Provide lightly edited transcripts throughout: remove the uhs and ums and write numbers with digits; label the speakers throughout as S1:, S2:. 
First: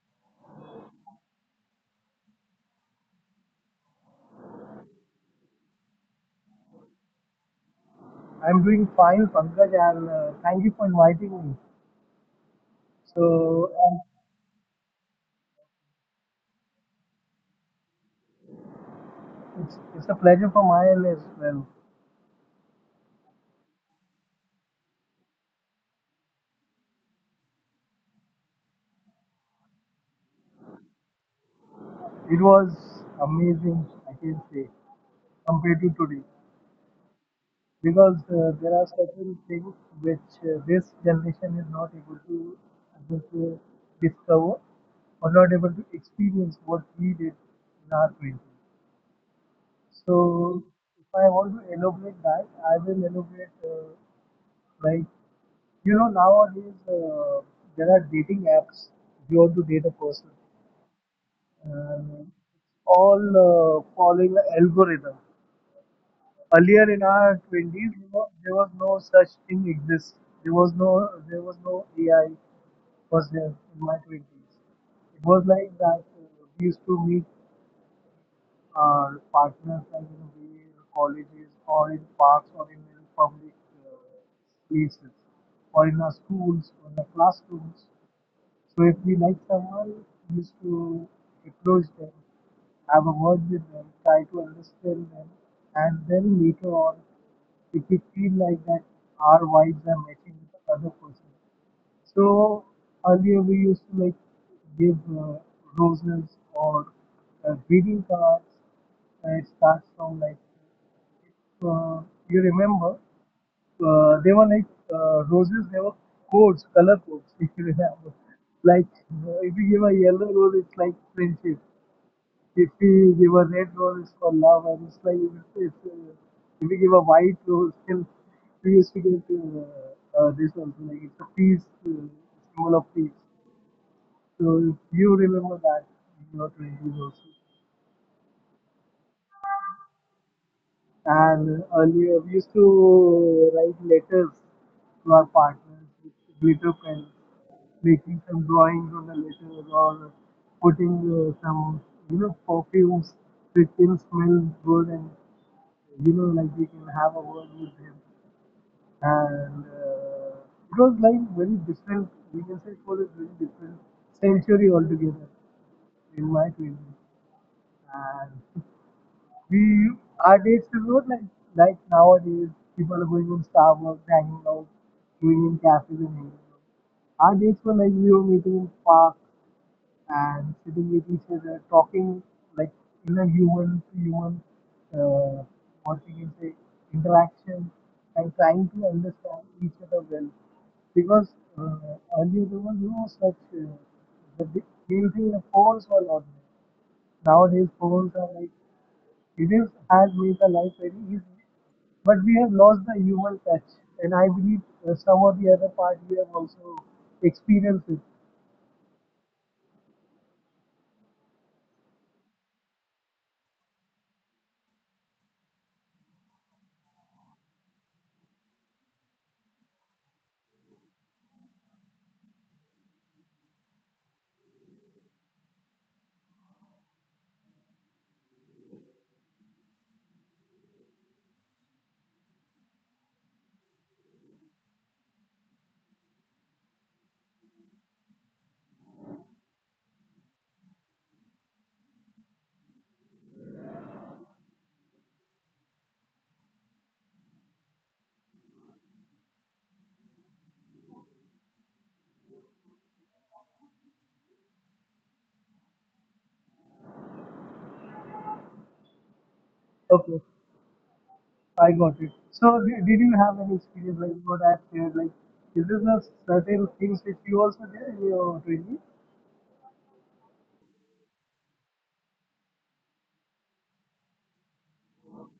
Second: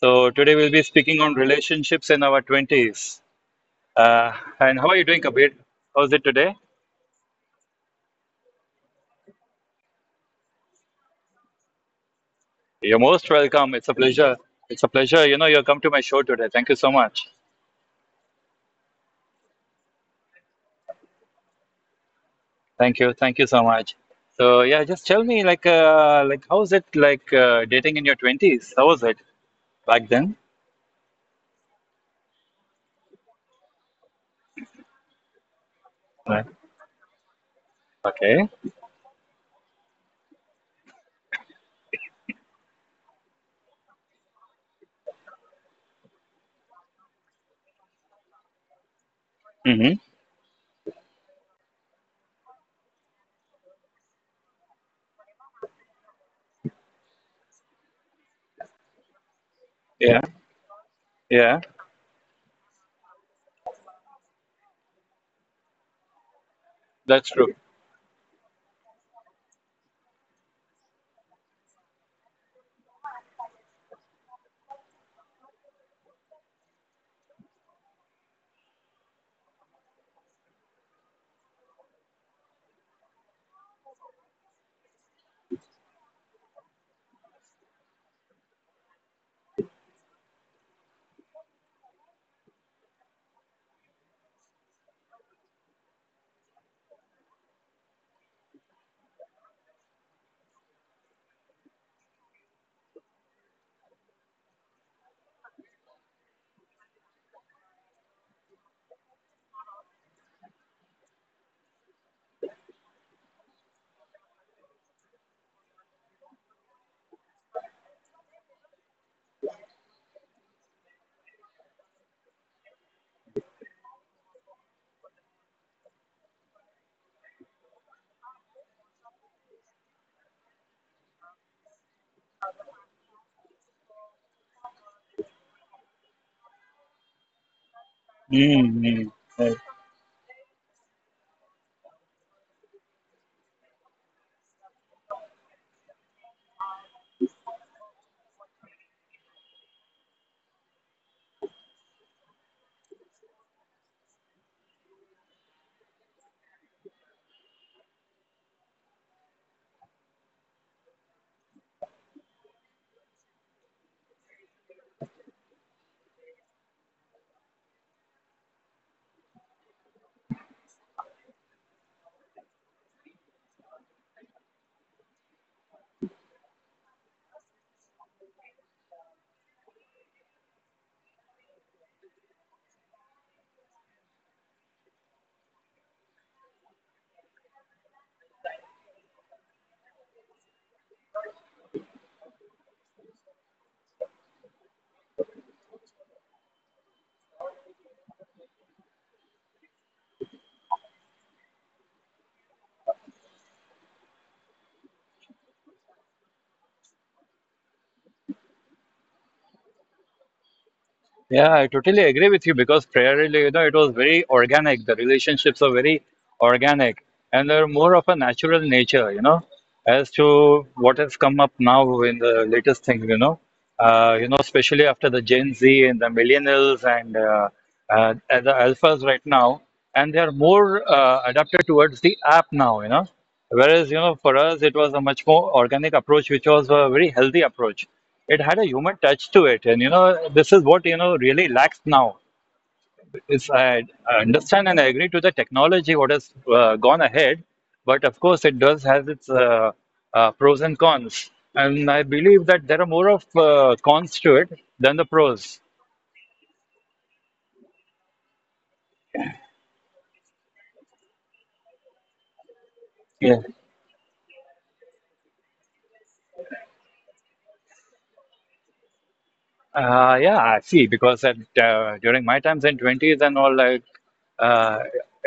S1: So, today we'll be speaking on relationships in our 20s. Uh, and how are you doing, Kabir? How's it today?
S2: I'm doing fine, Pankaj, and thank you for inviting me.
S1: You're most
S2: So
S1: welcome. It's a
S2: um,
S1: pleasure. It's a pleasure. You know, you come to my show today. Thank you so much.
S2: it's a pleasure for my end as well.
S1: Thank you. Thank you so much. So, yeah, just tell me, how's it like dating in your 20s? How was it back then?
S2: It was amazing, I can say, compared to today,
S1: Right.
S2: because
S1: Okay.
S2: there are certain things which this generation is not able to able to discover or not able to experience what we did in our twenties.
S1: Mm-hmm.
S2: So if I want to elaborate that, I will elaborate like you know nowadays there are dating apps. If you want to date a person,
S1: Yeah. Yeah.
S2: and all following the algorithm. Earlier in our
S1: That's true.
S2: twenties, you know, there was no such thing exists. There was no AI was there in my twenties. It was like that. We used to meet our partners like in way colleges or in parks or in public uh, places or in our schools or in the classrooms, so if we like someone, we used to approach them, have a word with them, try to understand them, and then later on, if we feel like that our vibes are matching with the other person. So earlier we used to like give roses or greeting cards. It starts from like if you remember. They were like roses. They were codes, color codes. If you remember, like if you give a yellow rose, it's like friendship. If you give a red rose, it's for love, and it's like if if you give a white rose, still we used to get this also like it's a peace, symbol of peace. So if you remember that in your twenties also.
S1: Mm-hmm.
S2: And earlier, we used to write letters to our partners with glitter pens, making some drawings on the letters or putting some, you know, perfumes which can smell good and, you know, like we can have a word with him. And it was like very different, we can say it was a very different century altogether in my twenties. And. We our dates is not like like nowadays. People are going in Starbucks, hanging out, going in cafes and hanging out. Our dates were like we were meeting in parks and sitting with each other, talking like in a human to human, uh, what we can say, interaction and trying to understand each other well. Because earlier there was no such, main thing the phones were not there. Nowadays phones are like it is has made the life very easy, but we have lost the human touch, and I believe some of the other part we have also experienced it.
S1: Yeah, I totally agree with you because prayer really, you know, it was very organic. The relationships are very organic and they're more of a natural nature, you know, as to what has come up now in the latest things, you know, especially after the Gen Z and the millennials and the alphas right now, and they are more adapted towards the app now, you know, whereas, you know, for us, it was a much more organic approach, which was a very healthy approach. It had a human touch to it, and you know this is what you know really lacks now. Is I understand and I agree to the technology what has gone ahead, but of course it does has its pros and cons, and I believe that there are more of cons to it than the pros.
S2: Okay, I got it. So did you have
S1: Yeah.
S2: any experience like what I have shared? Like, is this a certain things which you also did in your training?
S1: Yeah, I see because at, during my times in 20s and all I. Uh,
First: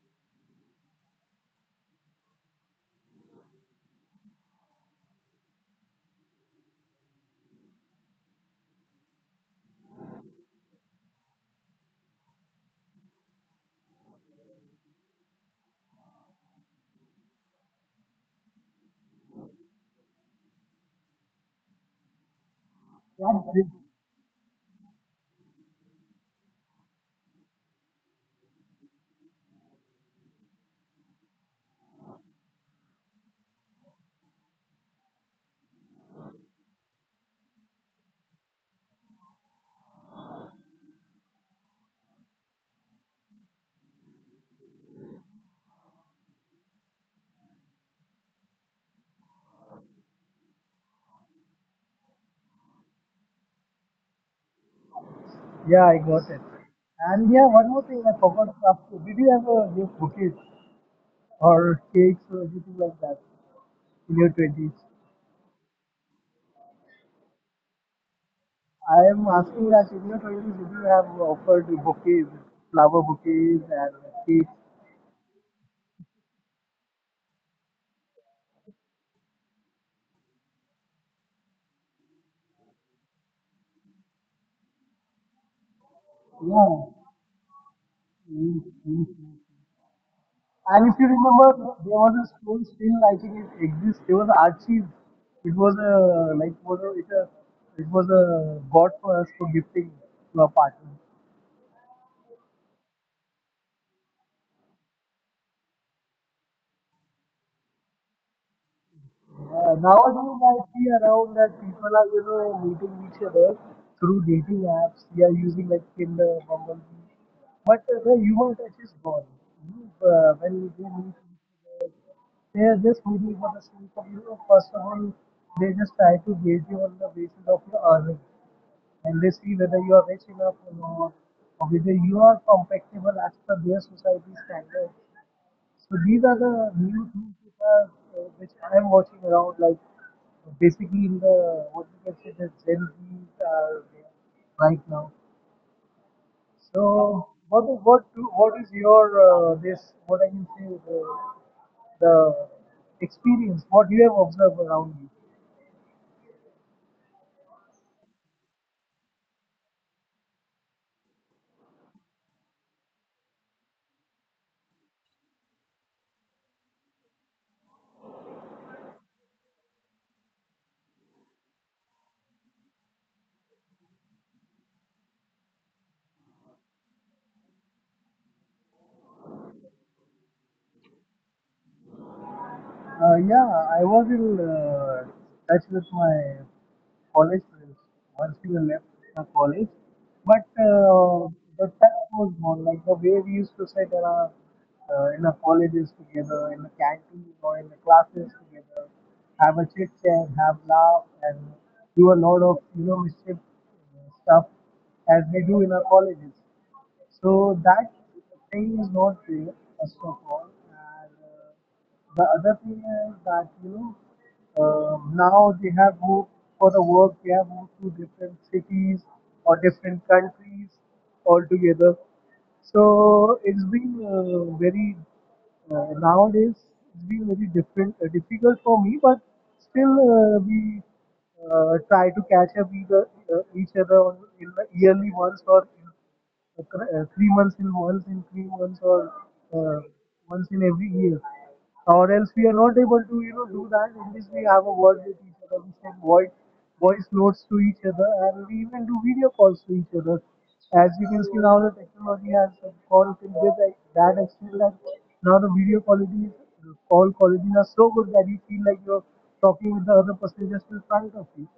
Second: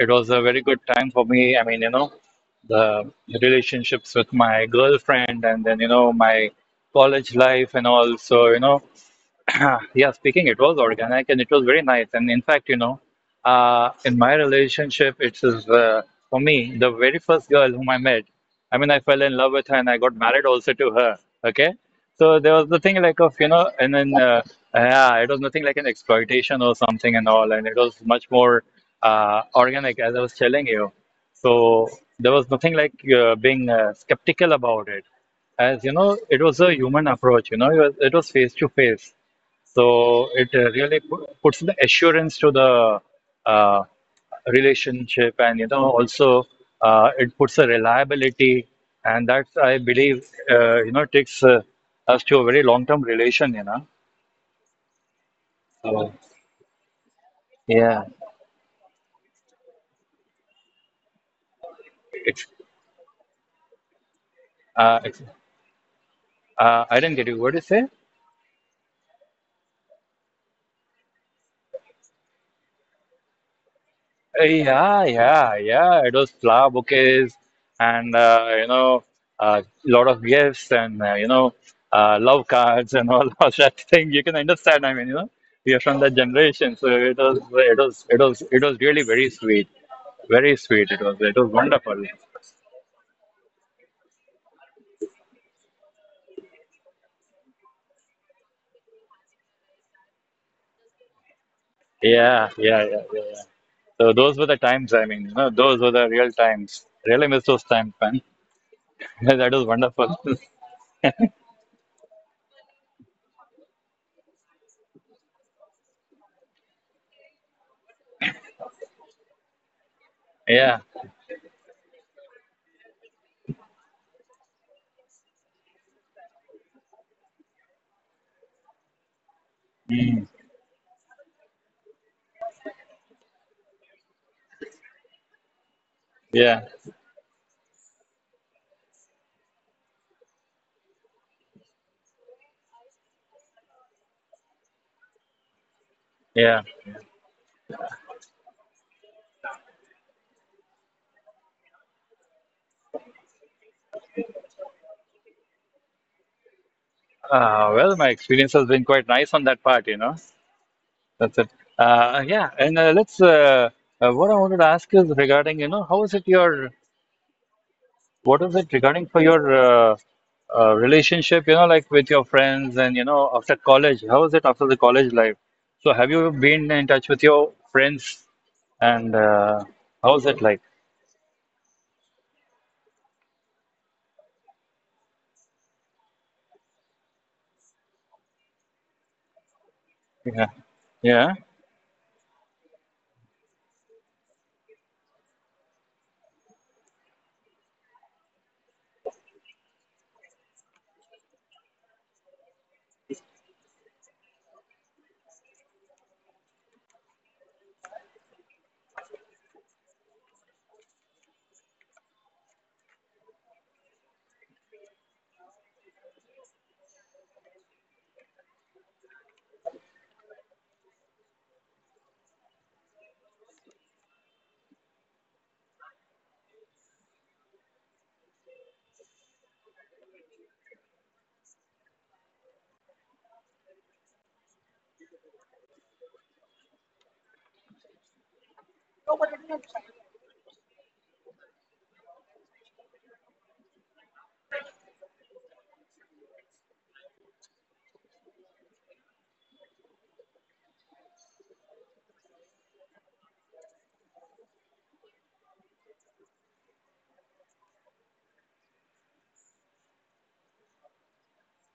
S1: it was a very good time for me. I mean, you know, the relationships with my girlfriend and then, you know, my college life and all. So, you know, yeah, speaking, it was organic and it was very nice. And in fact, you know, in my relationship, it is for me the very first girl whom I met. I mean, I fell in love with her and I got married also to her. Okay, so there was nothing like of
S2: Yeah,
S1: you know,
S2: did-
S1: and then yeah, it was nothing like an exploitation or something and all, and it was much more organic, as I was telling you. So there was nothing like being skeptical about it, as you know it was a human approach, you know it was face to face, so it really puts the assurance to the uh, relationship, and you know also it puts a reliability, and that I believe you know takes us to a very long term relation, you know.
S2: yeah, I
S1: So
S2: got it. And yeah, one more
S1: yeah,
S2: thing I forgot to ask you. Did you ever give bouquets or cakes or
S1: it's
S2: anything like that in your twenties?
S1: it's I didn't get you, what did you say?
S2: I am asking that if your if you have offered bouquets, flower bouquets and cakes.
S1: Yeah, yeah, yeah. It was flower bouquets and you know a lot of gifts and you know love cards and all of that thing. You can understand. I mean, you know, we are from that generation,
S2: Yeah.
S1: so it was it was it was
S2: Mm,
S1: it was
S2: mm,
S1: really very
S2: mm.
S1: sweet, very
S2: And
S1: sweet.
S2: if you
S1: It was
S2: remember, there
S1: wonderful.
S2: was a stone still. I think it exists. There was Archie's. It was a like was a it was a god for us for gifting to our partner.
S1: Yeah, yeah, yeah, yeah, yeah. So those were the times. I mean, you know, those were the real times. Really miss those times, man. That was wonderful.
S2: Nowadays, I see around that people are, you know, meeting each other through dating apps. They are using like Tinder, Bumble, but the human touch is gone. You know, when
S1: Yeah,
S2: they meet there's this feeling for the school for you. First of all, they just try to gauge you on the basis of your earning, and they see whether you are
S1: mm,
S2: rich enough or not, or whether you are compatible as per their society standards. So these are
S1: yeah,
S2: the new things which are which I am watching around, like basically in the what you can say the Gen Zs are there right now.
S1: yeah.
S2: So what is your this what I can say the experience what you have observed around you?
S1: Well, my experience has been quite nice on that part, you know. That's it. Yeah, and let's. What I wanted to ask is regarding, you know, how is it your, what is it regarding for your uh, relationship, you know, like with your friends and, you know, after college? How is it after the college life? So, have you been in touch with your friends and how is it like?
S2: Yeah, I was in touch with my college friends once we left the college,
S1: Yeah.
S2: but
S1: Yeah.
S2: the touch was gone. Like the way we used to sit in our colleges together, in the canteen or in the classes together, have a chit chat, have laugh, and do a lot of you know mischief stuff as we do in our colleges. So that thing is not there, first of all. The other thing is that you know now they have moved for the work. They have moved to different cities or different countries altogether. So it's been very nowadays it's been very different difficult for me, but still we try to catch up with each other on in the yearly once or 3 months in once in 3 months or uh, once in every year, or else we are not able to you know do that in this we have a word with each other, we send voice notes to each other and we even do video calls to each other as you can see now the technology has gone to that extent that now the video quality, the call qualities are so good that you feel like you're talking with the other person just in front of you.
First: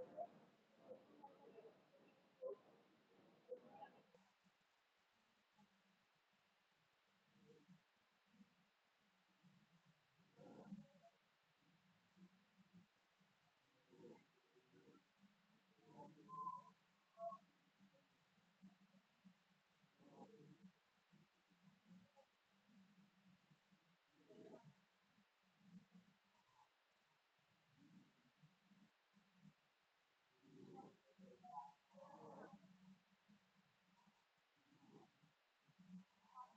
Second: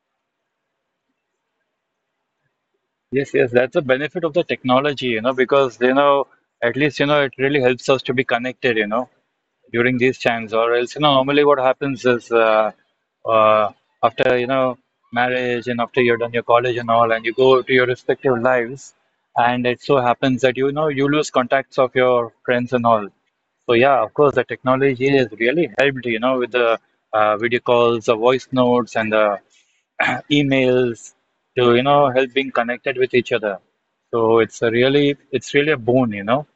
S1: Yes, yes, that's the benefit of the technology, you know, because, you know, at least, you know, it really helps us to be connected, you know, during these times, or else, you know, normally what happens is uh, after, you know, marriage and after you're done your college and all, and you go to your respective lives, and it so happens that, you know, you lose contacts of your friends and all. So, yeah, of course, the technology has really helped, you know, with the video calls, the voice notes, and the emails to, you know, help being connected with each other. So it's a really, it's really a boon, you know.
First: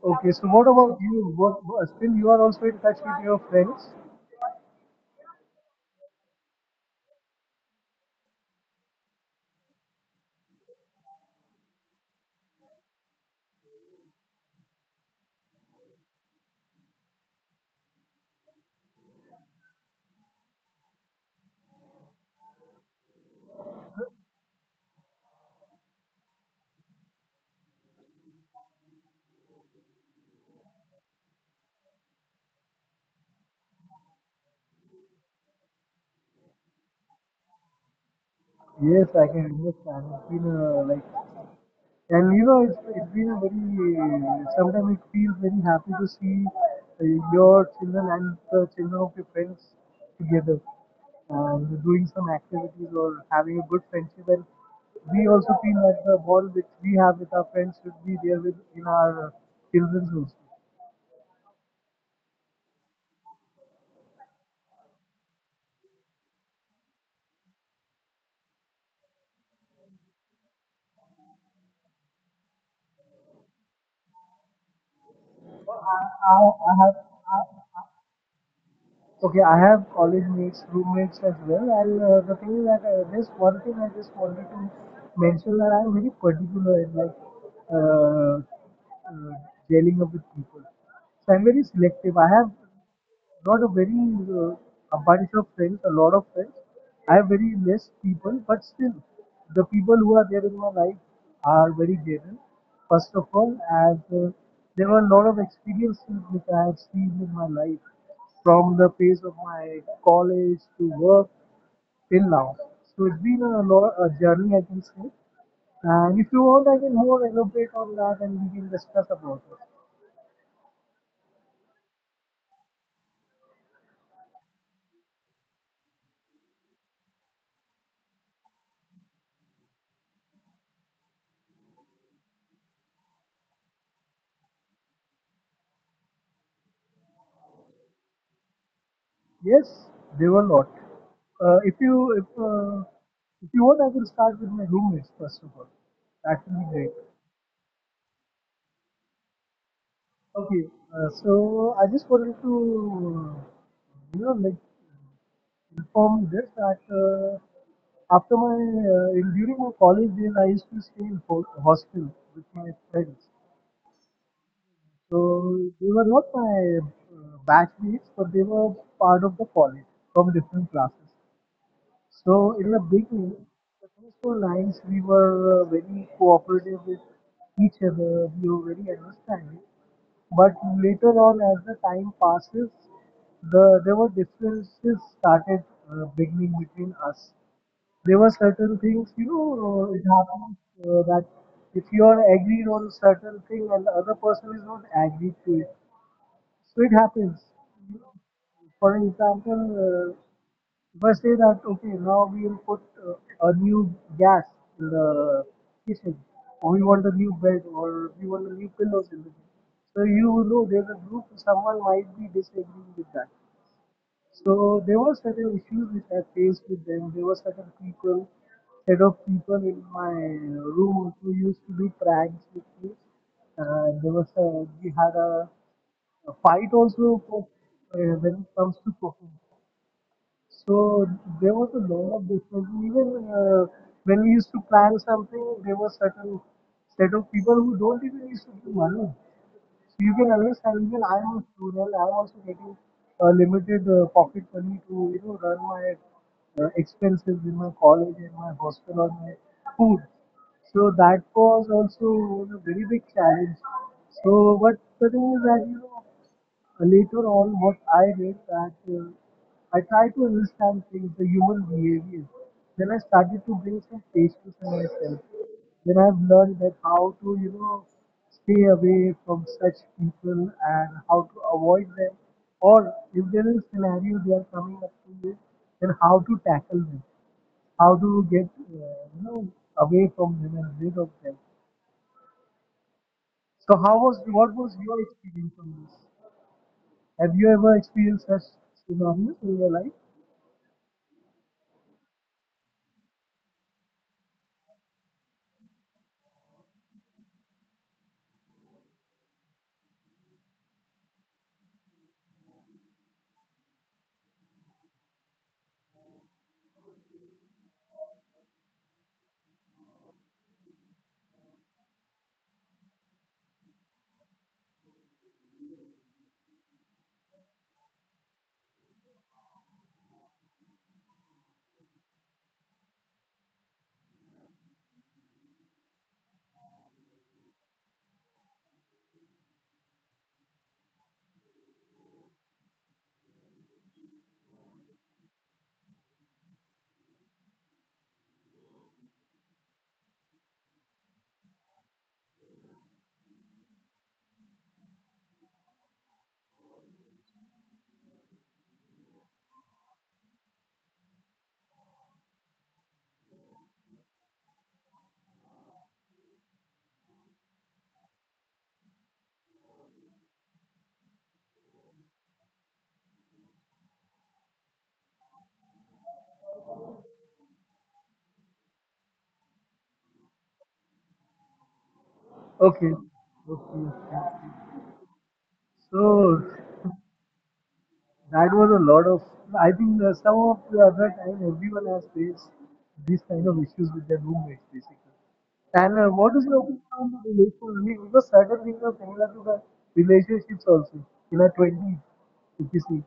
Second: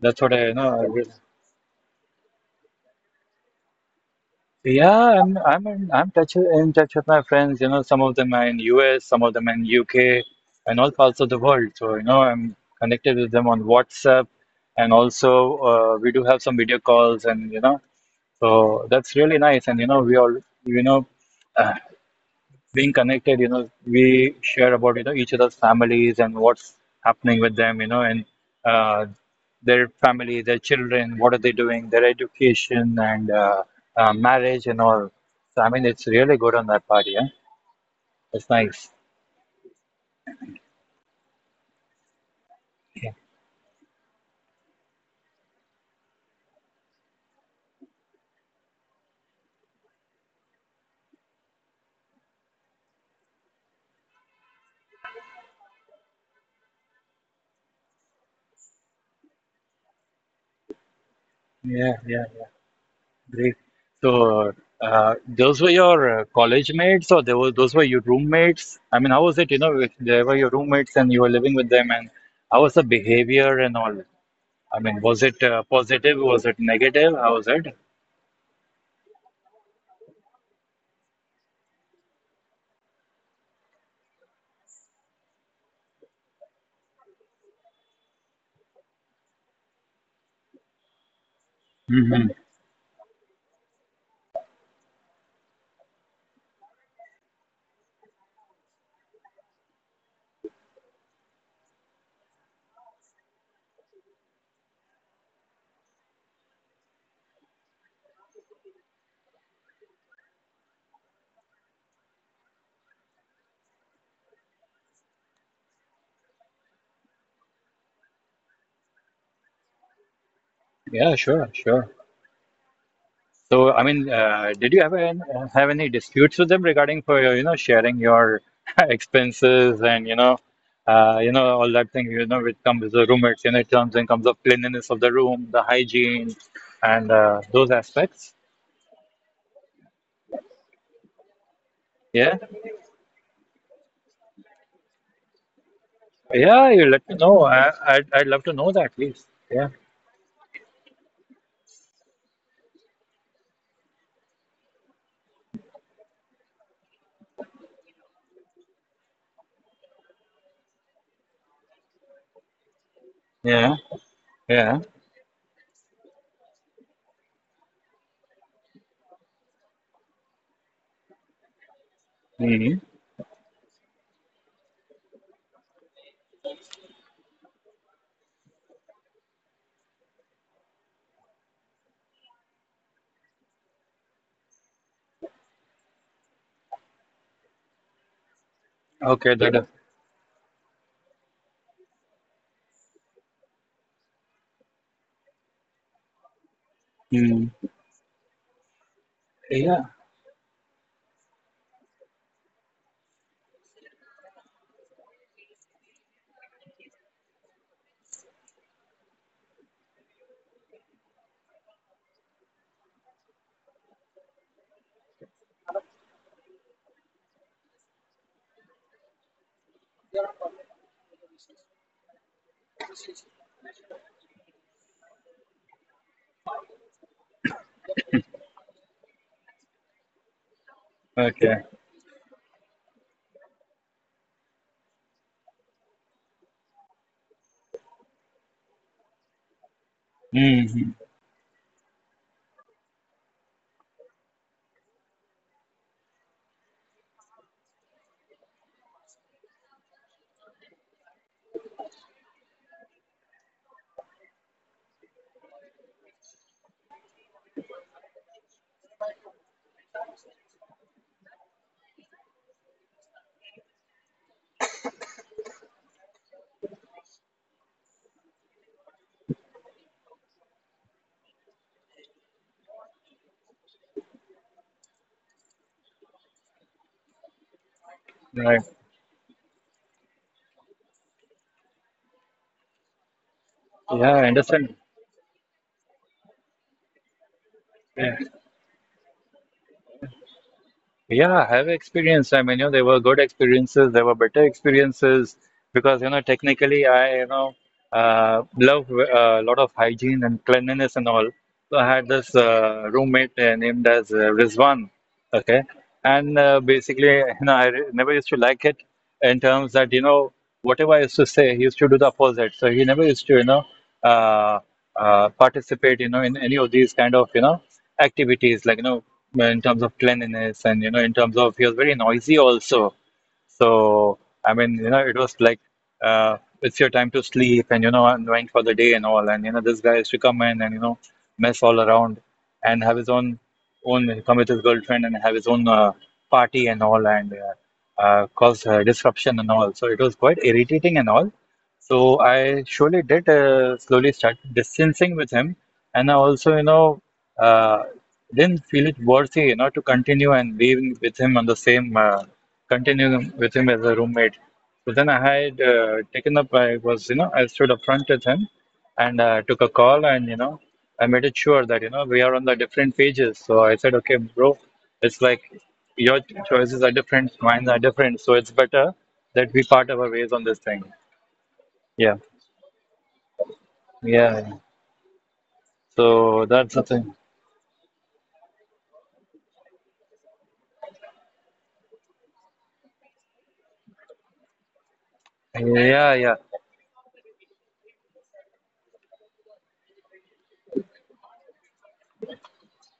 S1: That's
S2: Okay,
S1: what
S2: so
S1: I, you
S2: what
S1: know, I
S2: about
S1: will.
S2: you? Still you are also in touch with your friends?
S1: Yeah, I'm in, I'm touch in touch with my friends. You know, some of them are in US, some of them in UK, and all parts of the world. So you know, I'm connected with them on WhatsApp, and also we do have some video calls, and you know, so that's really nice. And you know, we all you know, uh, being connected, you know, we share about you know each other's families and what's happening with them, you know, and uh, their family, their children, what are they doing, their education and marriage and all. So I mean, it's really good on that part. Yeah, it's nice.
S2: Yes, I can understand. It's been a, like, and you know, it's been a very, sometimes it feels very happy to see your children and the children of your friends together and doing some activities or having a good friendship. And we also feel that the bond which we have with our friends should be there with in our children's also.
S1: Yeah, yeah, great. So those were your college mates, or they were those were your roommates? I mean, how was it? You know, if they were your roommates and you were living with them, and how was the behavior and all? I mean, was it positive? Was it
S2: I have.
S1: negative? How was it?
S2: Okay, I have college mates, roommates as well, and the thing is that this one thing I just wanted to mention that I'm very particular in like uh, uh, dealing up with people. So I'm very selective. I
S1: Hmm.
S2: have not a very uh, a bunch of friends, a lot of friends. I have very less people, but still, the people who are there in my life are very genuine. First of all, as there were a lot of experiences which I have seen in my life from the place of my college to work till now. So it's been a, lot, a journey, I can say. And if you want, I can more elaborate on that, and we can discuss about it.
S1: Yeah, sure, sure. So, I mean, did you ever have any disputes with them regarding for your, you know, sharing your expenses and you know, all that thing, you know, which comes with the roommates, you know, it comes in comes of cleanliness of the room, the hygiene, and those aspects.
S2: Yes, they were not. Uh, if you if
S1: Yeah,
S2: uh, if you want, I can start with my roommates first of all. That will be
S1: yeah, you
S2: great.
S1: let me know. I'd love to know that, please. Yeah,
S2: Okay, so I just wanted to, you know, like from this that after my during my college days, I used to stay in hostel with my friends.
S1: yeah, yeah.
S2: So they were not my batchmates, but they were part of the college from different classes. So
S1: Hmm.
S2: in the beginning, the first four lines we were very cooperative with each other. We were very understanding. But later on, as the time passes, there were differences started beginning between us. There were certain
S1: Okay,
S2: things, you
S1: that.
S2: know, it happens that if you are agreed on a certain thing and the other person is not agreed to it, so it
S1: Mm.
S2: happens. For an
S1: Yeah.
S2: example, uh, if I say that okay, now we will put uh, a new gas in the kitchen, or we want a new bed, or we want a new pillows in the kitchen. So you know, there's a group. Someone might be disagreeing with that. So there were certain issues which I faced with them. There were certain people, set of people in my room who used to do pranks with me. There was a, we had a fight also for, when it comes to cooking. So there
S1: Okay.
S2: was a lot of difference. Even when we used to plan something, there were certain set of people who don't even used to give money. So you can understand.
S1: Hmm.
S2: Even I am a student. I am also getting limited pocket money to you know run my expenses in my college and my hostel or my food. So that was also a very big challenge. So, but the thing is that you know. Later on, what I did that I tried to understand things, the human behavior. Then I started to bring some patience in myself. Then I've learned that how to, you know, stay away from such people and how to avoid them. Or if there is a scenario they are coming up to you, then how to tackle them, how to get
S1: Right.
S2: away from them and rid of them. So how
S1: Yeah,
S2: was
S1: I
S2: what was
S1: understand.
S2: your experience on this? Have you ever
S1: Yeah.
S2: experienced such tsunamis in your life?
S1: Yeah, I have experience. I mean, you know, there were good experiences, there were better experiences because, you know, technically I, you know, love a lot of hygiene and cleanliness and all. So I had this roommate named as Rizwan. Okay. And basically, you know, I never used to like it in terms that, you know, whatever I used to say, he used to do the opposite. So he never used to, you know, uh, participate, you know, in any of these kind of, you know, activities like, you know, in terms of cleanliness and you know in terms of he was very noisy also. So, I mean, you know, it was like it's your time to sleep and, you know, unwind for the day and all. And, you know, this guy used to come in and, you know, mess all around and have his own, own, come with his girlfriend and have his own party and all and cause disruption and all. So, it was quite irritating and all. So, I surely did slowly start distancing with him. And I also, you know, uh, didn't feel it worthy, you know, to continue and being with him on the same. Continue with him as a roommate. So then I had taken up, I was, you know, I stood up front with him and took a call and, you know, I made it sure that, you know, we are on the different pages. So I said, okay, bro, it's like your choices are different, mine are different. So it's better that we part our ways on this thing. Yeah.
S2: Okay. Okay, okay.
S1: Yeah.
S2: So
S1: So that's the thing.
S2: that was a lot of. I think some of the other time everyone has faced these kind of issues with their roommates basically. And
S1: Yeah,
S2: what
S1: yeah.
S2: is your opinion on the relationship? Because certain things are similar to the relationships also in our twenties, if you see,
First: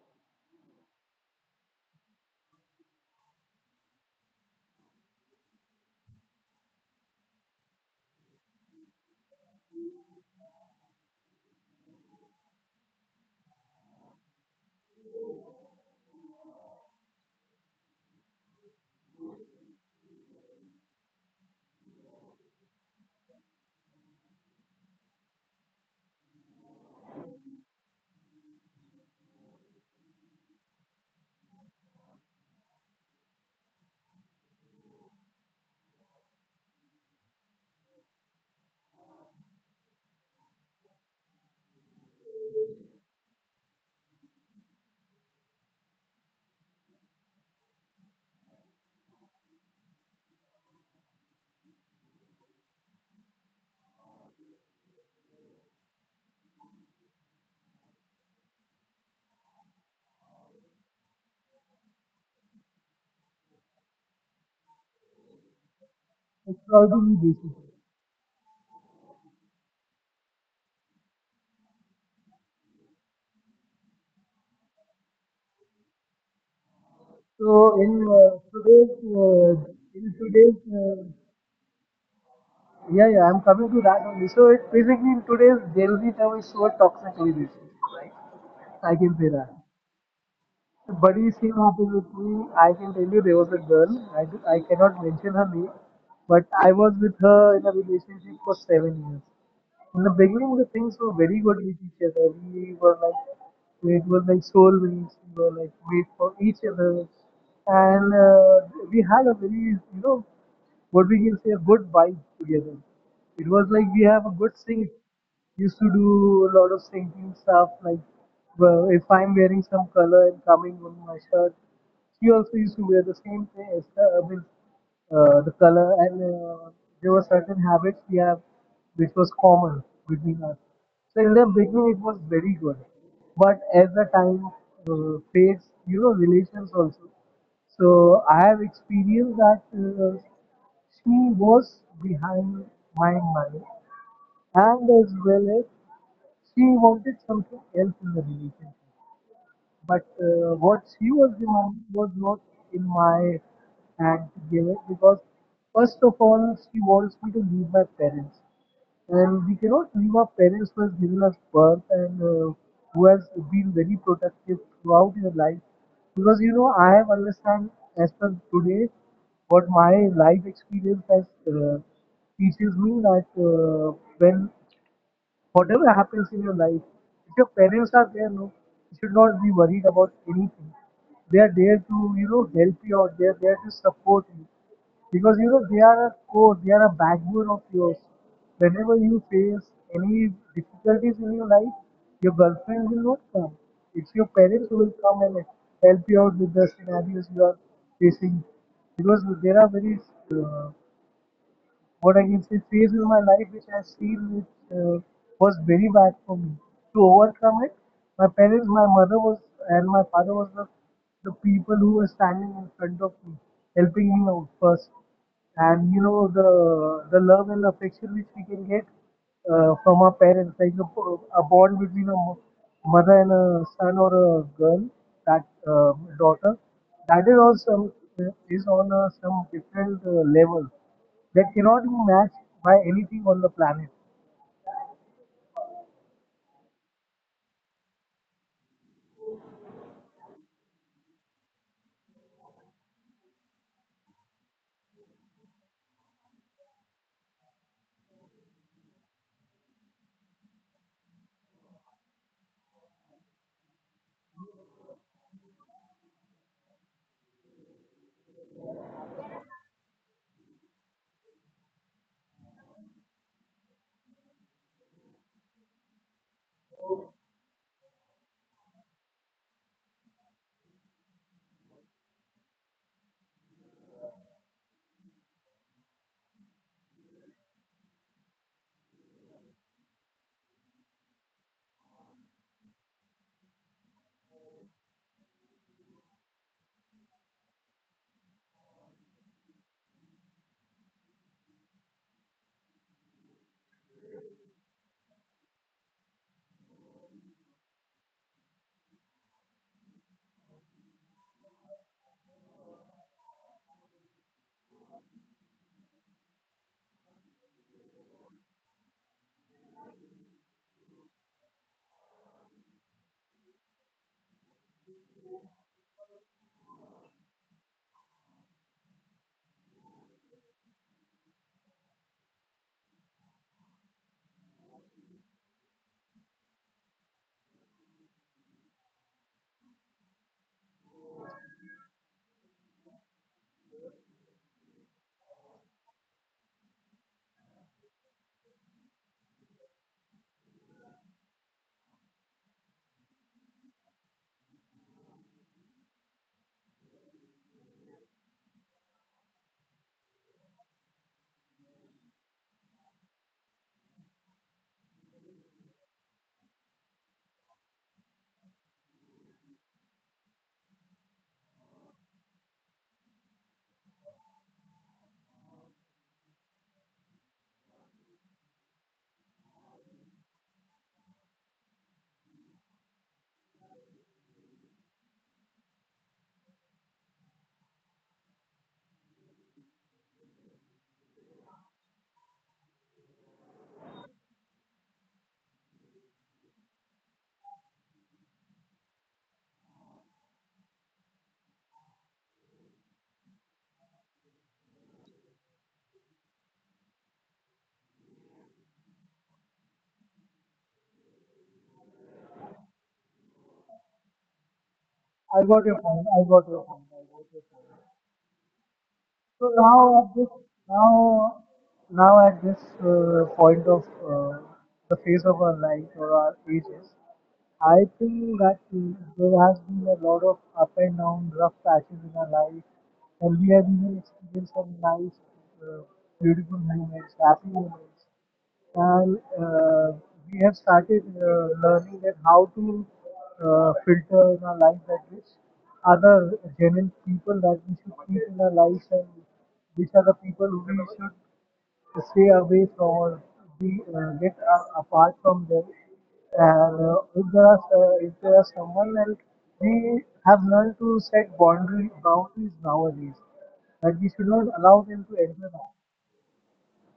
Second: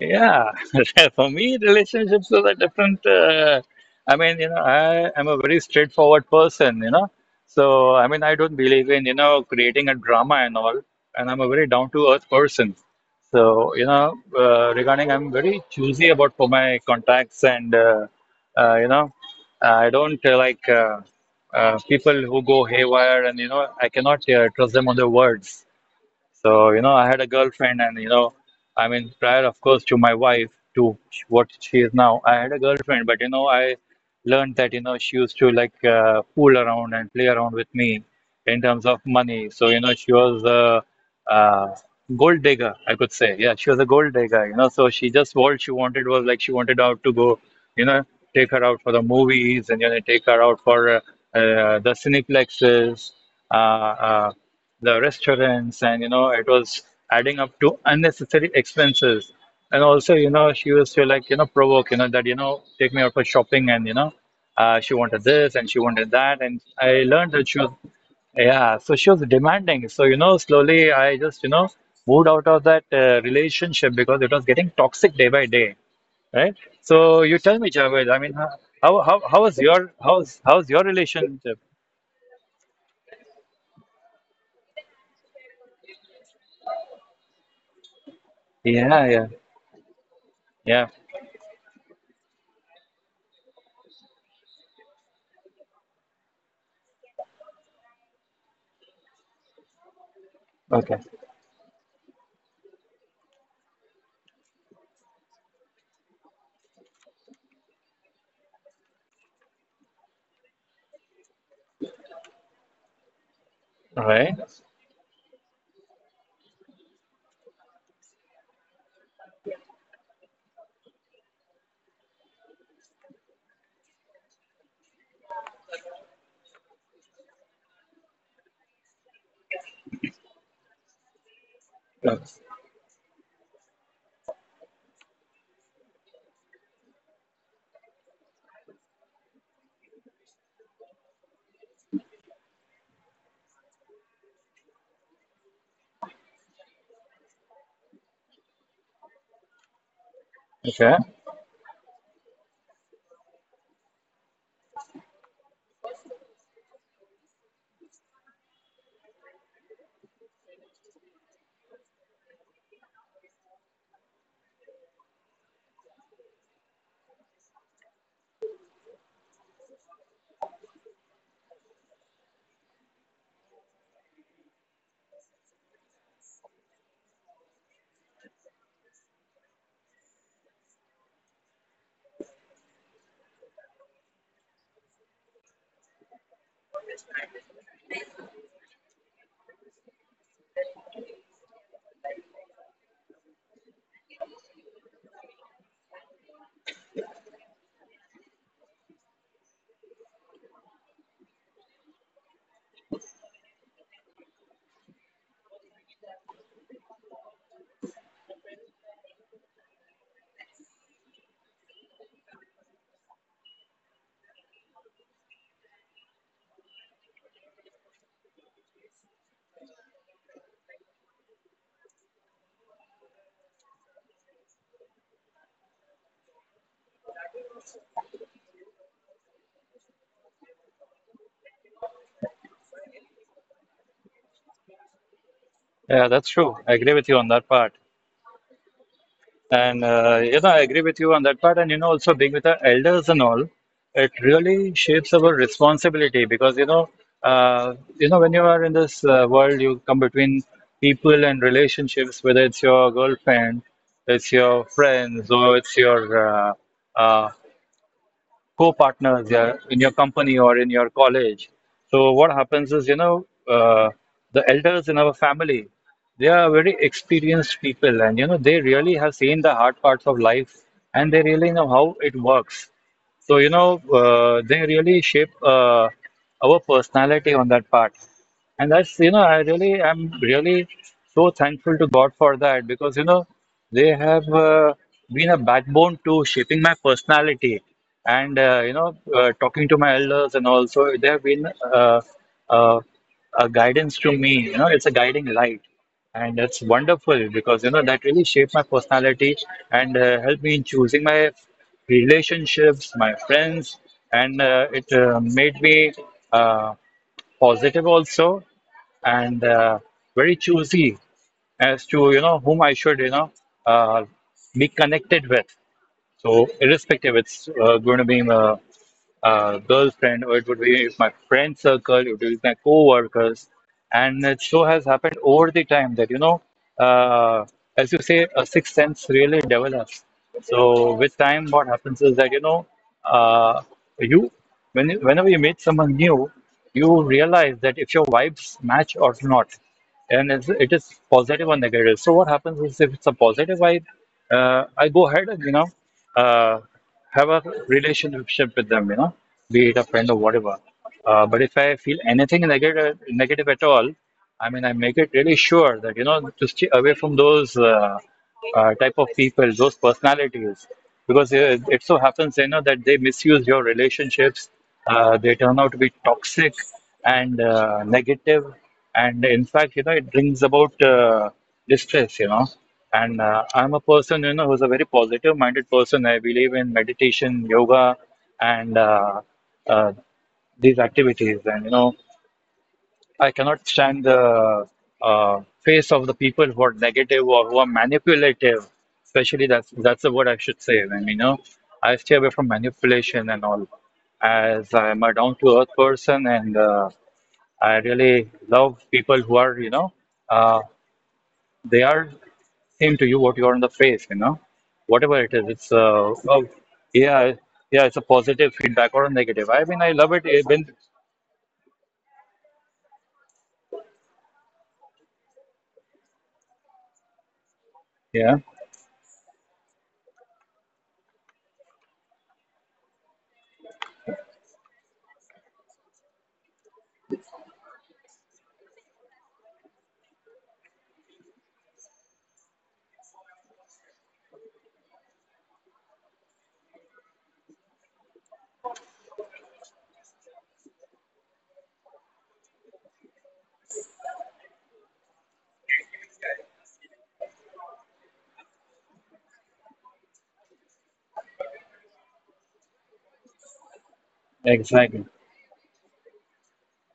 S1: Yeah, for me, relationships are a different. I mean, you know, I am a very straightforward person, you know. So, I mean, I don't believe in, you know, creating a drama and all. And I'm a very down to earth person. So, you know, regarding, I'm very choosy about for my contacts and, you know, I don't like people who go haywire and, you know, I cannot trust them on their words. So, you know, I had a girlfriend, and you know, I mean, prior, of course, to my wife, to what she is now, I had a girlfriend, but you know, I learned that, you know, she used to like fool around and play around with me in terms of money. So, you know, she was a gold digger, I could say. Yeah, she was a gold digger, you know, so she just all she wanted was like she wanted out to go, you know, take her out for the movies and, you know, take her out for the cineplexes uh, uh, the restaurants, and you know, it was adding up to unnecessary expenses. And also, she used to provoke, take me out for shopping and she wanted this and she wanted that. And I
S2: extraordinary
S1: learned that she
S2: basically.
S1: was, yeah, so she was demanding. So, slowly I just moved out of that relationship because it was getting toxic day by day, right? So you tell me,
S2: So
S1: Javed, I mean,
S2: uh,
S1: how,
S2: today's
S1: how, how how was
S2: uh,
S1: your,
S2: in
S1: how's,
S2: today's
S1: how's your
S2: uh,
S1: relationship?
S2: yeah, yeah, I'm coming to that only. So it basically in today's Gen Z term is so toxic relationship, right? I
S1: Yeah,
S2: can
S1: yeah,
S2: say that.
S1: yeah.
S2: Buddy, same happened with me. I can tell you there was a girl. I cannot mention her name, but I was with her in a relationship for 7 years. In the beginning, the
S1: Okay.
S2: things were very good with each other. We were like, it was like soulmates. We were like made for each other, and we had a very, you know, what we can say, a good vibe together. It was like we
S1: All
S2: have a
S1: right.
S2: good sync, used to do a lot of thinking stuff like, well, if I'm wearing some color and coming on my shirt. She also used to wear the same thing as the, the color, and there were certain habits we have which was common between us. So in the beginning, it was very good, but as the time fades, you know, relations also. So I have experienced that she was behind my mind, and as well as she wanted something else in the relationship. But what
S1: Okay.
S2: she was demanding was not in my hand to give it because, first of all, she wants me to leave my parents. And we cannot leave our parents who has given us birth and who has been very protective throughout your life. Because you know, I have understand as per today what my life experience has teaches me that when whatever happens in your life, if your parents are there, no, you should not be worried about anything. They are there to, you know, help you out. They are there to support you. Because, you know, they are a core, they are a backbone of yours. Whenever you face any difficulties in your life, your girlfriend will not come. It's your parents who will come and help you out with the scenarios you are facing, because there are very uh, what I can say, phase in my life which I feel it uh, was very bad for me. To overcome it, my parents, my mother was, and my father was the people who were standing in front of me, helping me out first. And you know the love and affection which we can get from our parents, like a bond between a mother and a son or a girl, that uh, daughter, that is also is on a, some different level that cannot be matched by anything on the planet.
S1: Yeah, that's true. I agree with you on that part. And you know, I agree with you on that part. And you know, also being with our elders and all, it really shapes our responsibility because when you are in this world, you come between people and relationships, whether it's your girlfriend, it's your friends, or it's your uh, co-partners, yeah, in your company or in your college. So what happens is, the elders in our family, they are very experienced people, and you know, they really have seen the hard parts of life, and they really know how it works. So you know, they really shape our personality on that part. And that's, you know, I really, I'm really so thankful to God for that because, you know, they have been a backbone to shaping my personality and, talking to my elders, and also they have been uh, uh, a guidance to me. You know, it's a guiding light. And that's wonderful because, you know, that really shaped my personality and helped me in choosing my relationships, my friends, and it made me. Um, Positive also and very choosy as to you know whom I should, you know, uh, be connected with. So irrespective, it's going to be girlfriend, or it would be my friend circle, it would be my co-workers, and it so has happened over the time that you know, uh, as you say, a sixth sense really develops. So with time, what happens is that you know, uh, you whenever you meet someone new, you realize that if your vibes match or not, and it is positive or negative. So what happens is if it's a positive vibe, I go ahead and Uh, have a relationship with them, you know, be it a friend or whatever. But if I feel anything negative at all, I mean, I make it really sure that you know to stay away from those type of people, those personalities, because it so happens, you know, that they misuse your relationships. They turn out to be toxic and negative, and in fact, you know, it brings about distress, you know. And I'm a person, you know, who's a very positive-minded person. I believe in meditation, yoga, and uh, these activities. And you know, I cannot stand the face of the people who are negative or who are manipulative. Especially that's the word I should say. And you know, I stay away from manipulation and all, as I'm a down-to-earth person, and I really love people who are, you know, uh, they are same to you what you are on the face, you know, whatever it
S2: I
S1: is,
S2: got
S1: it's
S2: your point.
S1: uh
S2: I
S1: oh,
S2: got your point. I got
S1: yeah,
S2: your point.
S1: yeah, it's a positive feedback or a negative,
S2: So
S1: I mean, I
S2: now
S1: love
S2: at
S1: it,
S2: this,
S1: when,
S2: now now at this point of uh, the phase of our life or our ages, I
S1: yeah,
S2: think that there has been a lot of up and down, rough patches in our life, and we have even experienced some nice, uh, beautiful moments, happy moments. And we have started learning that how to filter in our life that which other genuine people that we should keep in our lives and which are the people who we should stay away from or be, apart from them. And if there are someone and we have learned to set boundary boundaries nowadays that we should not allow them
S1: exactly
S2: to enter.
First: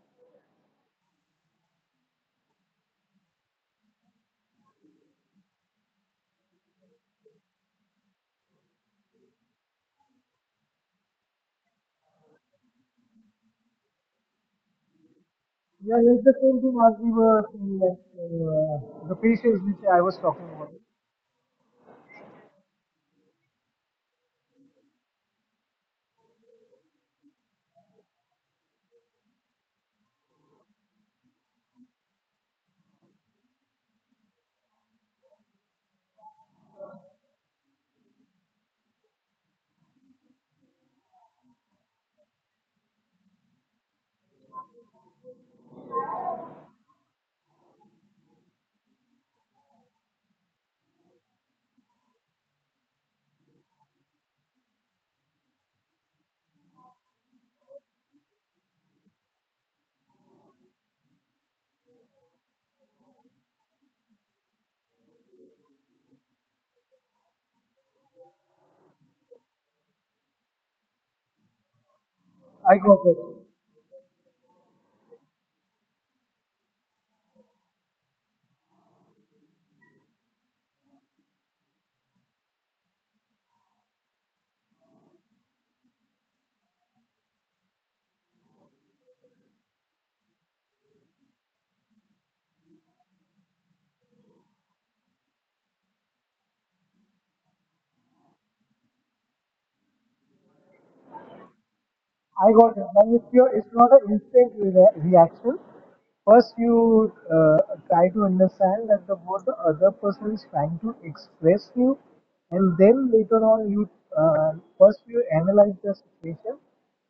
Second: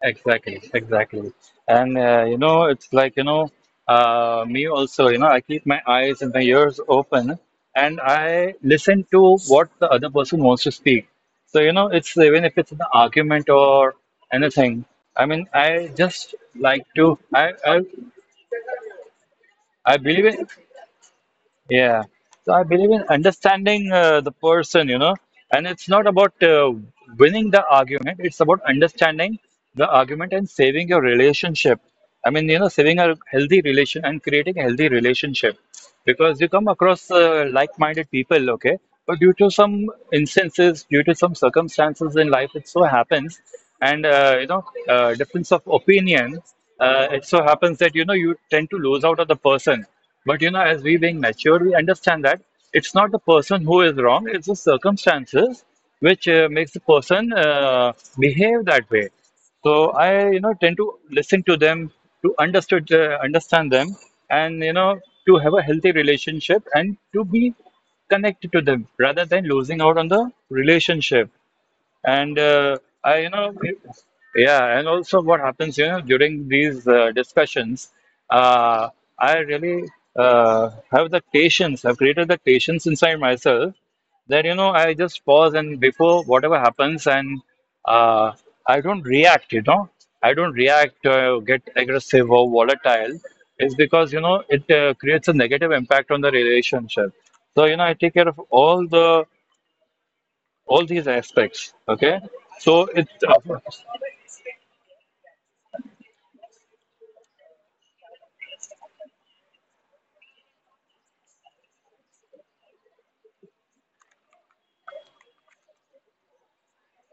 S1: exactly exactly. And you know, it's like you know, me also, you know, I keep my eyes and my ears open and I listen to what the other person wants to speak. So you know, it's, even if it's an argument or anything, I mean, I
S2: Yeah, it's
S1: just
S2: the same thing
S1: like
S2: as we
S1: to,
S2: were saying that the patience which
S1: I
S2: I was
S1: believe in.
S2: talking about.
S1: Yeah. So I believe in understanding the person, you know, and it's not about winning the argument, it's about understanding the argument and saving your relationship. I mean, you know, saving a healthy relation and creating a healthy relationship because you come across like-minded people, okay? But due to some instances, due to some circumstances in life, it so happens, and difference of opinion, it so happens that you know you tend to lose out on the person. But you know, as we being mature, we understand that it's not the person who is wrong; it's the circumstances which makes the person behave that way. So I, you know, tend to listen to them to understand them, and you know, to have a healthy relationship and to be connected to them rather than losing out on the relationship. And
S2: I got it.
S1: I, you know, it- yeah, and also what happens, you know, during these discussions, uh, I really have the patience. I've created the patience inside myself that, you know, I just pause and before whatever happens, and uh, I don't react, you know, I don't react, get aggressive or volatile. It's because, you know, it creates a negative impact on the relationship. So, you know, I take care of all these aspects, okay?
S2: I got
S1: So
S2: it.
S1: it
S2: Now it's your, it's not an instant reaction. First, you try to understand that the what the other person is trying to express you, and then later on you, uh, first you analyze the situation,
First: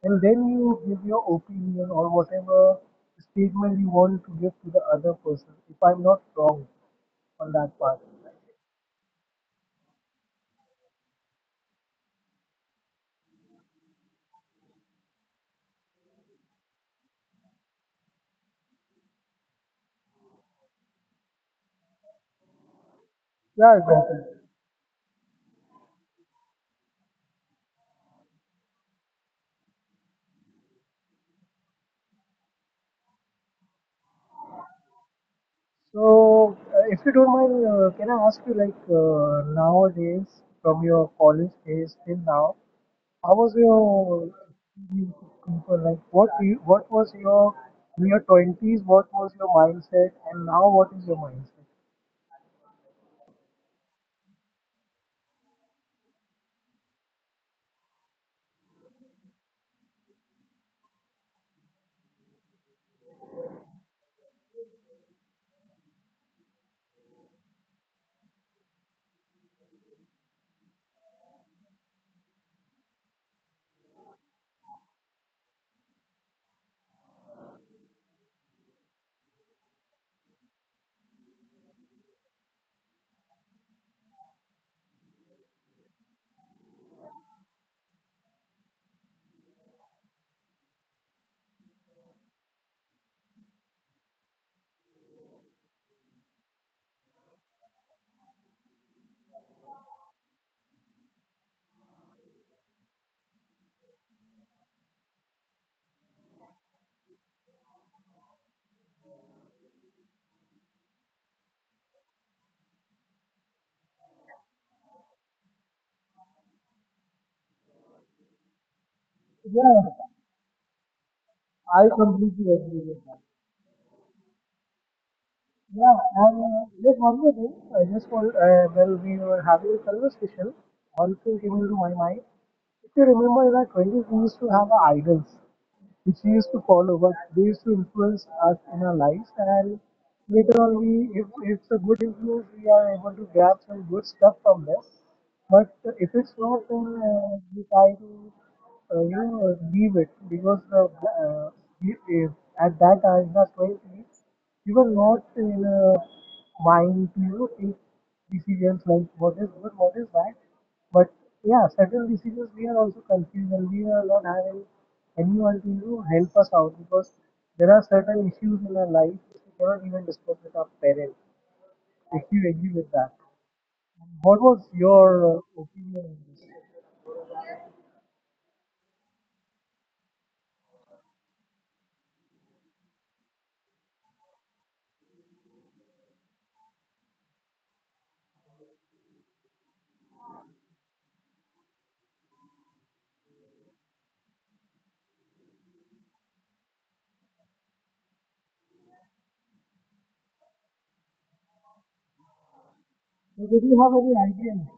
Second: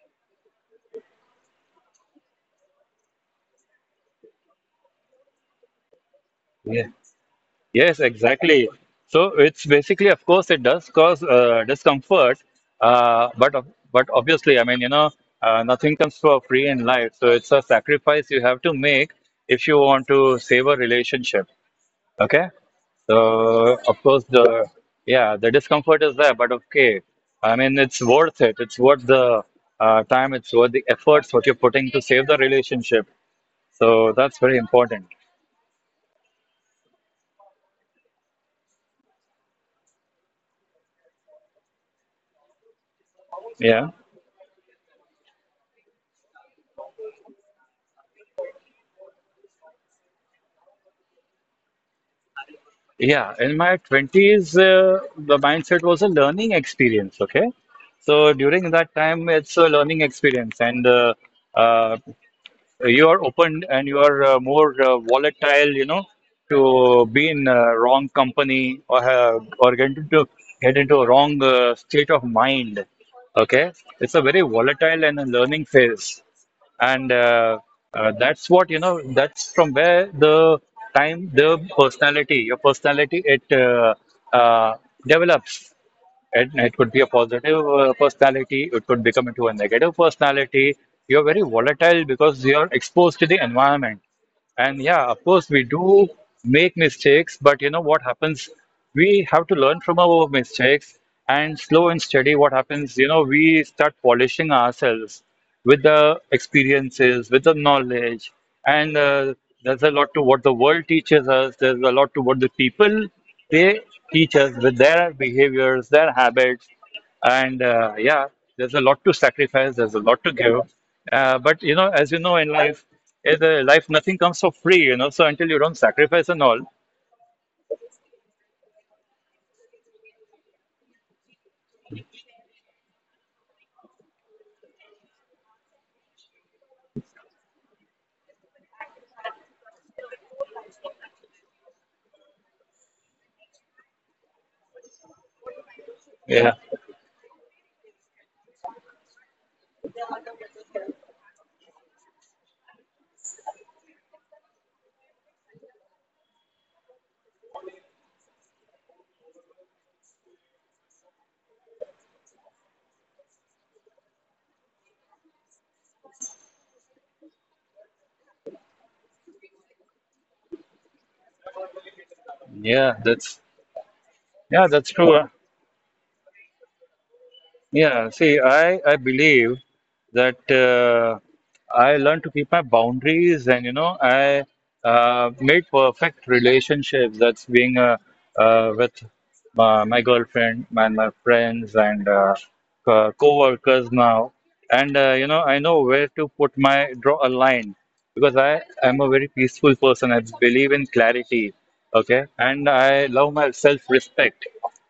S2: and then you give your opinion or whatever statement you want to give to the other person. If I'm not wrong
S1: yeah.
S2: on that part.
S1: Yes, exactly. So it's basically, of course it does cause discomfort, but obviously, I mean, you know, nothing comes for free in life, so it's a sacrifice you have to make if you want to save a relationship, okay? So
S2: Yeah,
S1: of
S2: exactly.
S1: course, the yeah, the discomfort is there, but okay, I mean, it's worth it. It's worth the time, it's worth the efforts what you're putting to save the relationship. So that's very important.
S2: So, if you don't mind, can I ask you, like, nowadays, from your college days till now, how was
S1: Yeah.
S2: your experience with people? Like, what was your, in your twenties? What was your mindset, and now what is your mindset?
S1: Yeah. In my 20s, the mindset was a learning experience. Okay. So during that time, it's a learning experience. And uh, you are open and you are more volatile, you know, to be in wrong company, or get into a wrong state of mind. Okay, it's a very volatile and a learning phase, and that's what you know. That's from where the time, your personality, it uh, develops. It could be a positive personality, it could become into a negative personality. You're very volatile because you're exposed to the environment. And yeah, of course, we do make mistakes, but you know what happens? We have to learn from our mistakes and slow and steady. What happens? You know, we start polishing ourselves with the experiences, with the knowledge, and there's a lot to what the world teaches us. There's a lot to what the people, they teach us with their behaviors, their habits. And yeah, there's a lot to sacrifice,
S2: Yeah,
S1: there's a lot to give, but you know,
S2: I
S1: as you know,
S2: completely agree with that.
S1: in the life, nothing comes for free, you know. So until you don't
S2: Yeah,
S1: sacrifice and
S2: and
S1: all,
S2: there's one more thing. I just want, well, we were having a conversation. One thing came into my mind. If you remember, in our 20s, we used to have our idols, which we used to follow, but they used to influence us in our lives. And later on, we, if it's a good influence, we are able to grab some good stuff from them. But if it's
S1: yeah,
S2: not, then we try to, you know, leave it because the, we- if at that time, in our 20s. You were not in a mind to, you know, take decisions like what is good, what is bad. But yeah, certain decisions we are also confused and we are not having anyone to, you know, help us out, because there are certain issues in our life which we cannot even discuss with our parents. If you agree with
S1: yeah
S2: that,
S1: that's
S2: what was
S1: yeah, that's
S2: your
S1: true, huh?
S2: opinion on this?
S1: Yeah, see, I believe that I learned to keep my boundaries, and, you know, I made perfect relationships. That's being with my girlfriend, my friends, and co-workers now. And, you know, I know where to draw a line because I am a very peaceful person. I believe in clarity, okay? And I love my
S2: So did you have any
S1: self-respect.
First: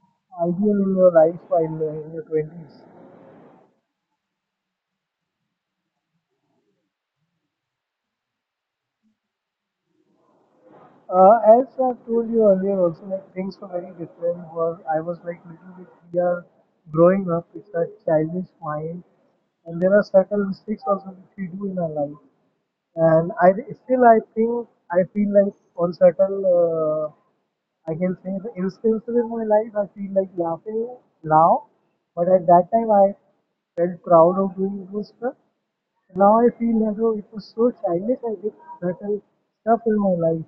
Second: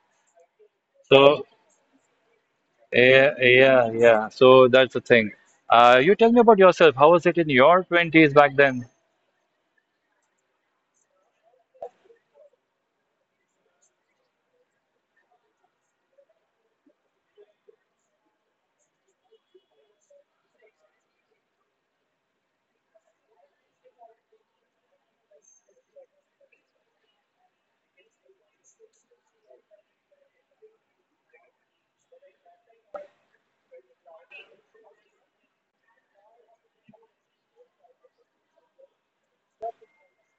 S2: ideal in your life
S1: So
S2: while in your twenties?
S1: yeah, yeah, yeah. So that's the thing. You tell me about yourself. How was it in your 20s back then?
S2: As I told you earlier, also like things were very different. Where I was like little bit, we are growing up. It's a childish mind, and there are certain mistakes also which we do in our life. And I still, I think, I feel like on certain, I can say the instances in my life, I feel like laughing now. But at that time, I felt proud of doing those stuff. Now I feel as though it was so childish. I did certain stuff in my life,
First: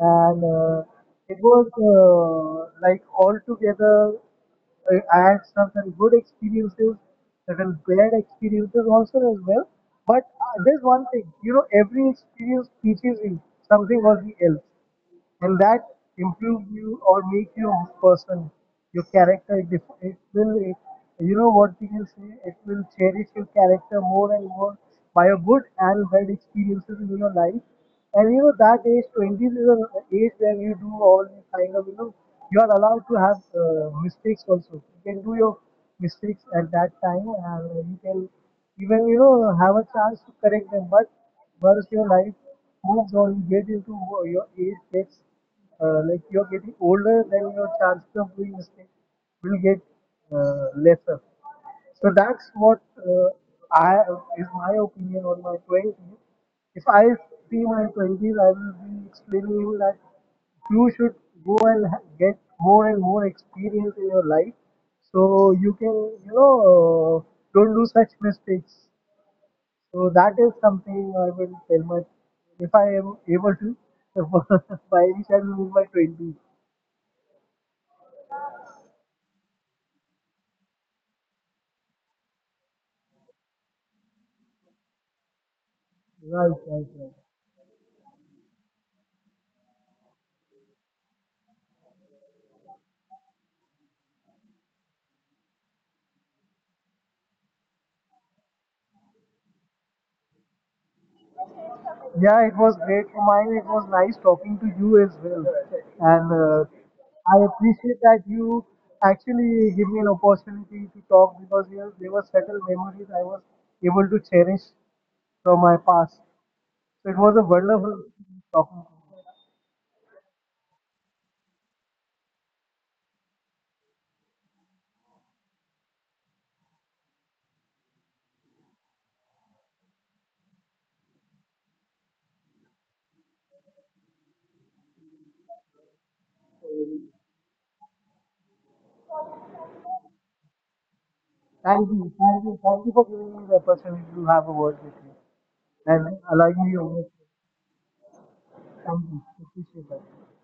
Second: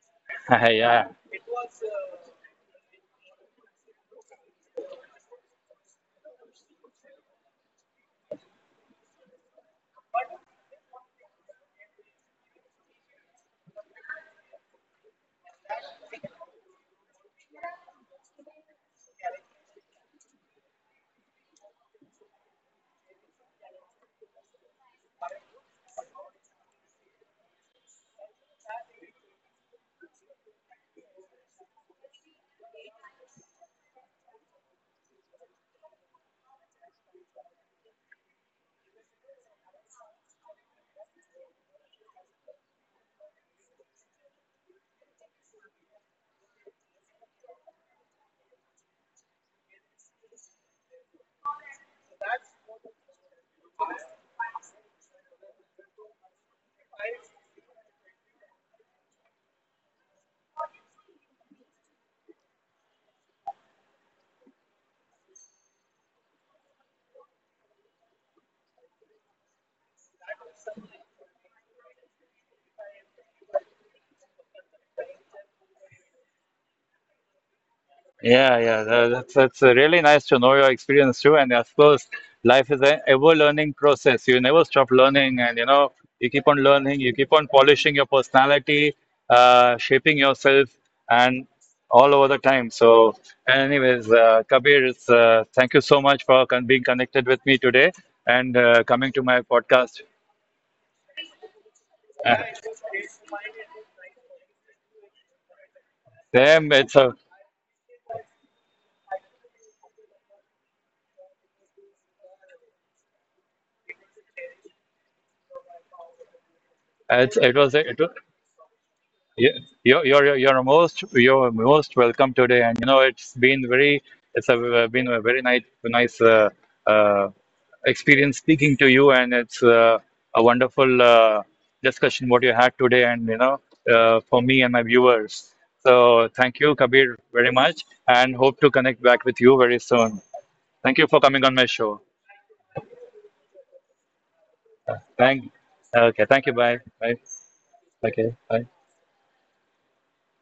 S2: and it was like altogether. I had certain good experiences, certain bad experiences also as well. But there's one thing, you know, every experience teaches you something or the else, and that improve you or make you a person, your character. It def- it will it, You know what we
S1: Yeah.
S2: can say, it will cherish your character more and more by your good and bad experiences in your life. And you know that age 20s is an age where you do all these kind of, you know, you are allowed to have mistakes also. You can do your mistakes at that time, and you can even, you know, have a chance to correct them. But once your life moves or you get into your age gets like you're getting older, then your chances of doing mistakes will get lesser. So that's what I is my opinion on my 20s. If I see my 20s, I will be explaining you that you should go and get more and more experience in your life, so you can, you know, don't do such mistakes. So that is something I will tell my, if I am able to by any chance in my twenties.
S1: Yeah, that's really nice to know your experience too. And of course, life is an ever-learning process. You never stop learning, and you know you keep
S2: Right,
S1: on
S2: right,
S1: learning. You
S2: right.
S1: keep on polishing your personality, shaping yourself, and all over the time. So, anyways, Kabir, thank you so much for con being connected with me today and coming to my podcast. Uh,
S2: Yeah, it was great for mine. It was nice talking to you as well, and
S1: Damn,
S2: I appreciate that you actually give me an opportunity to talk, because you know, there were certain memories I was able to cherish from my past. So it was
S1: it's
S2: a
S1: it
S2: wonderful
S1: was
S2: talking.
S1: you- you're you're most welcome today, and you know it's been very, been a very nice uh, experience speaking to you, and it's a wonderful discussion what you had today, and you know, for me and my viewers. So thank you, Kabir, very much, and hope to connect back with you very soon. Thank you for coming on my
S2: Thank
S1: show.
S2: you, thank you, thank you for giving me the opportunity to have a word with you
S1: Thank.
S2: and
S1: Okay. Thank you.
S2: allowing me
S1: Bye.
S2: over.
S1: Bye. Okay. Bye.
S2: Thank you, appreciate that.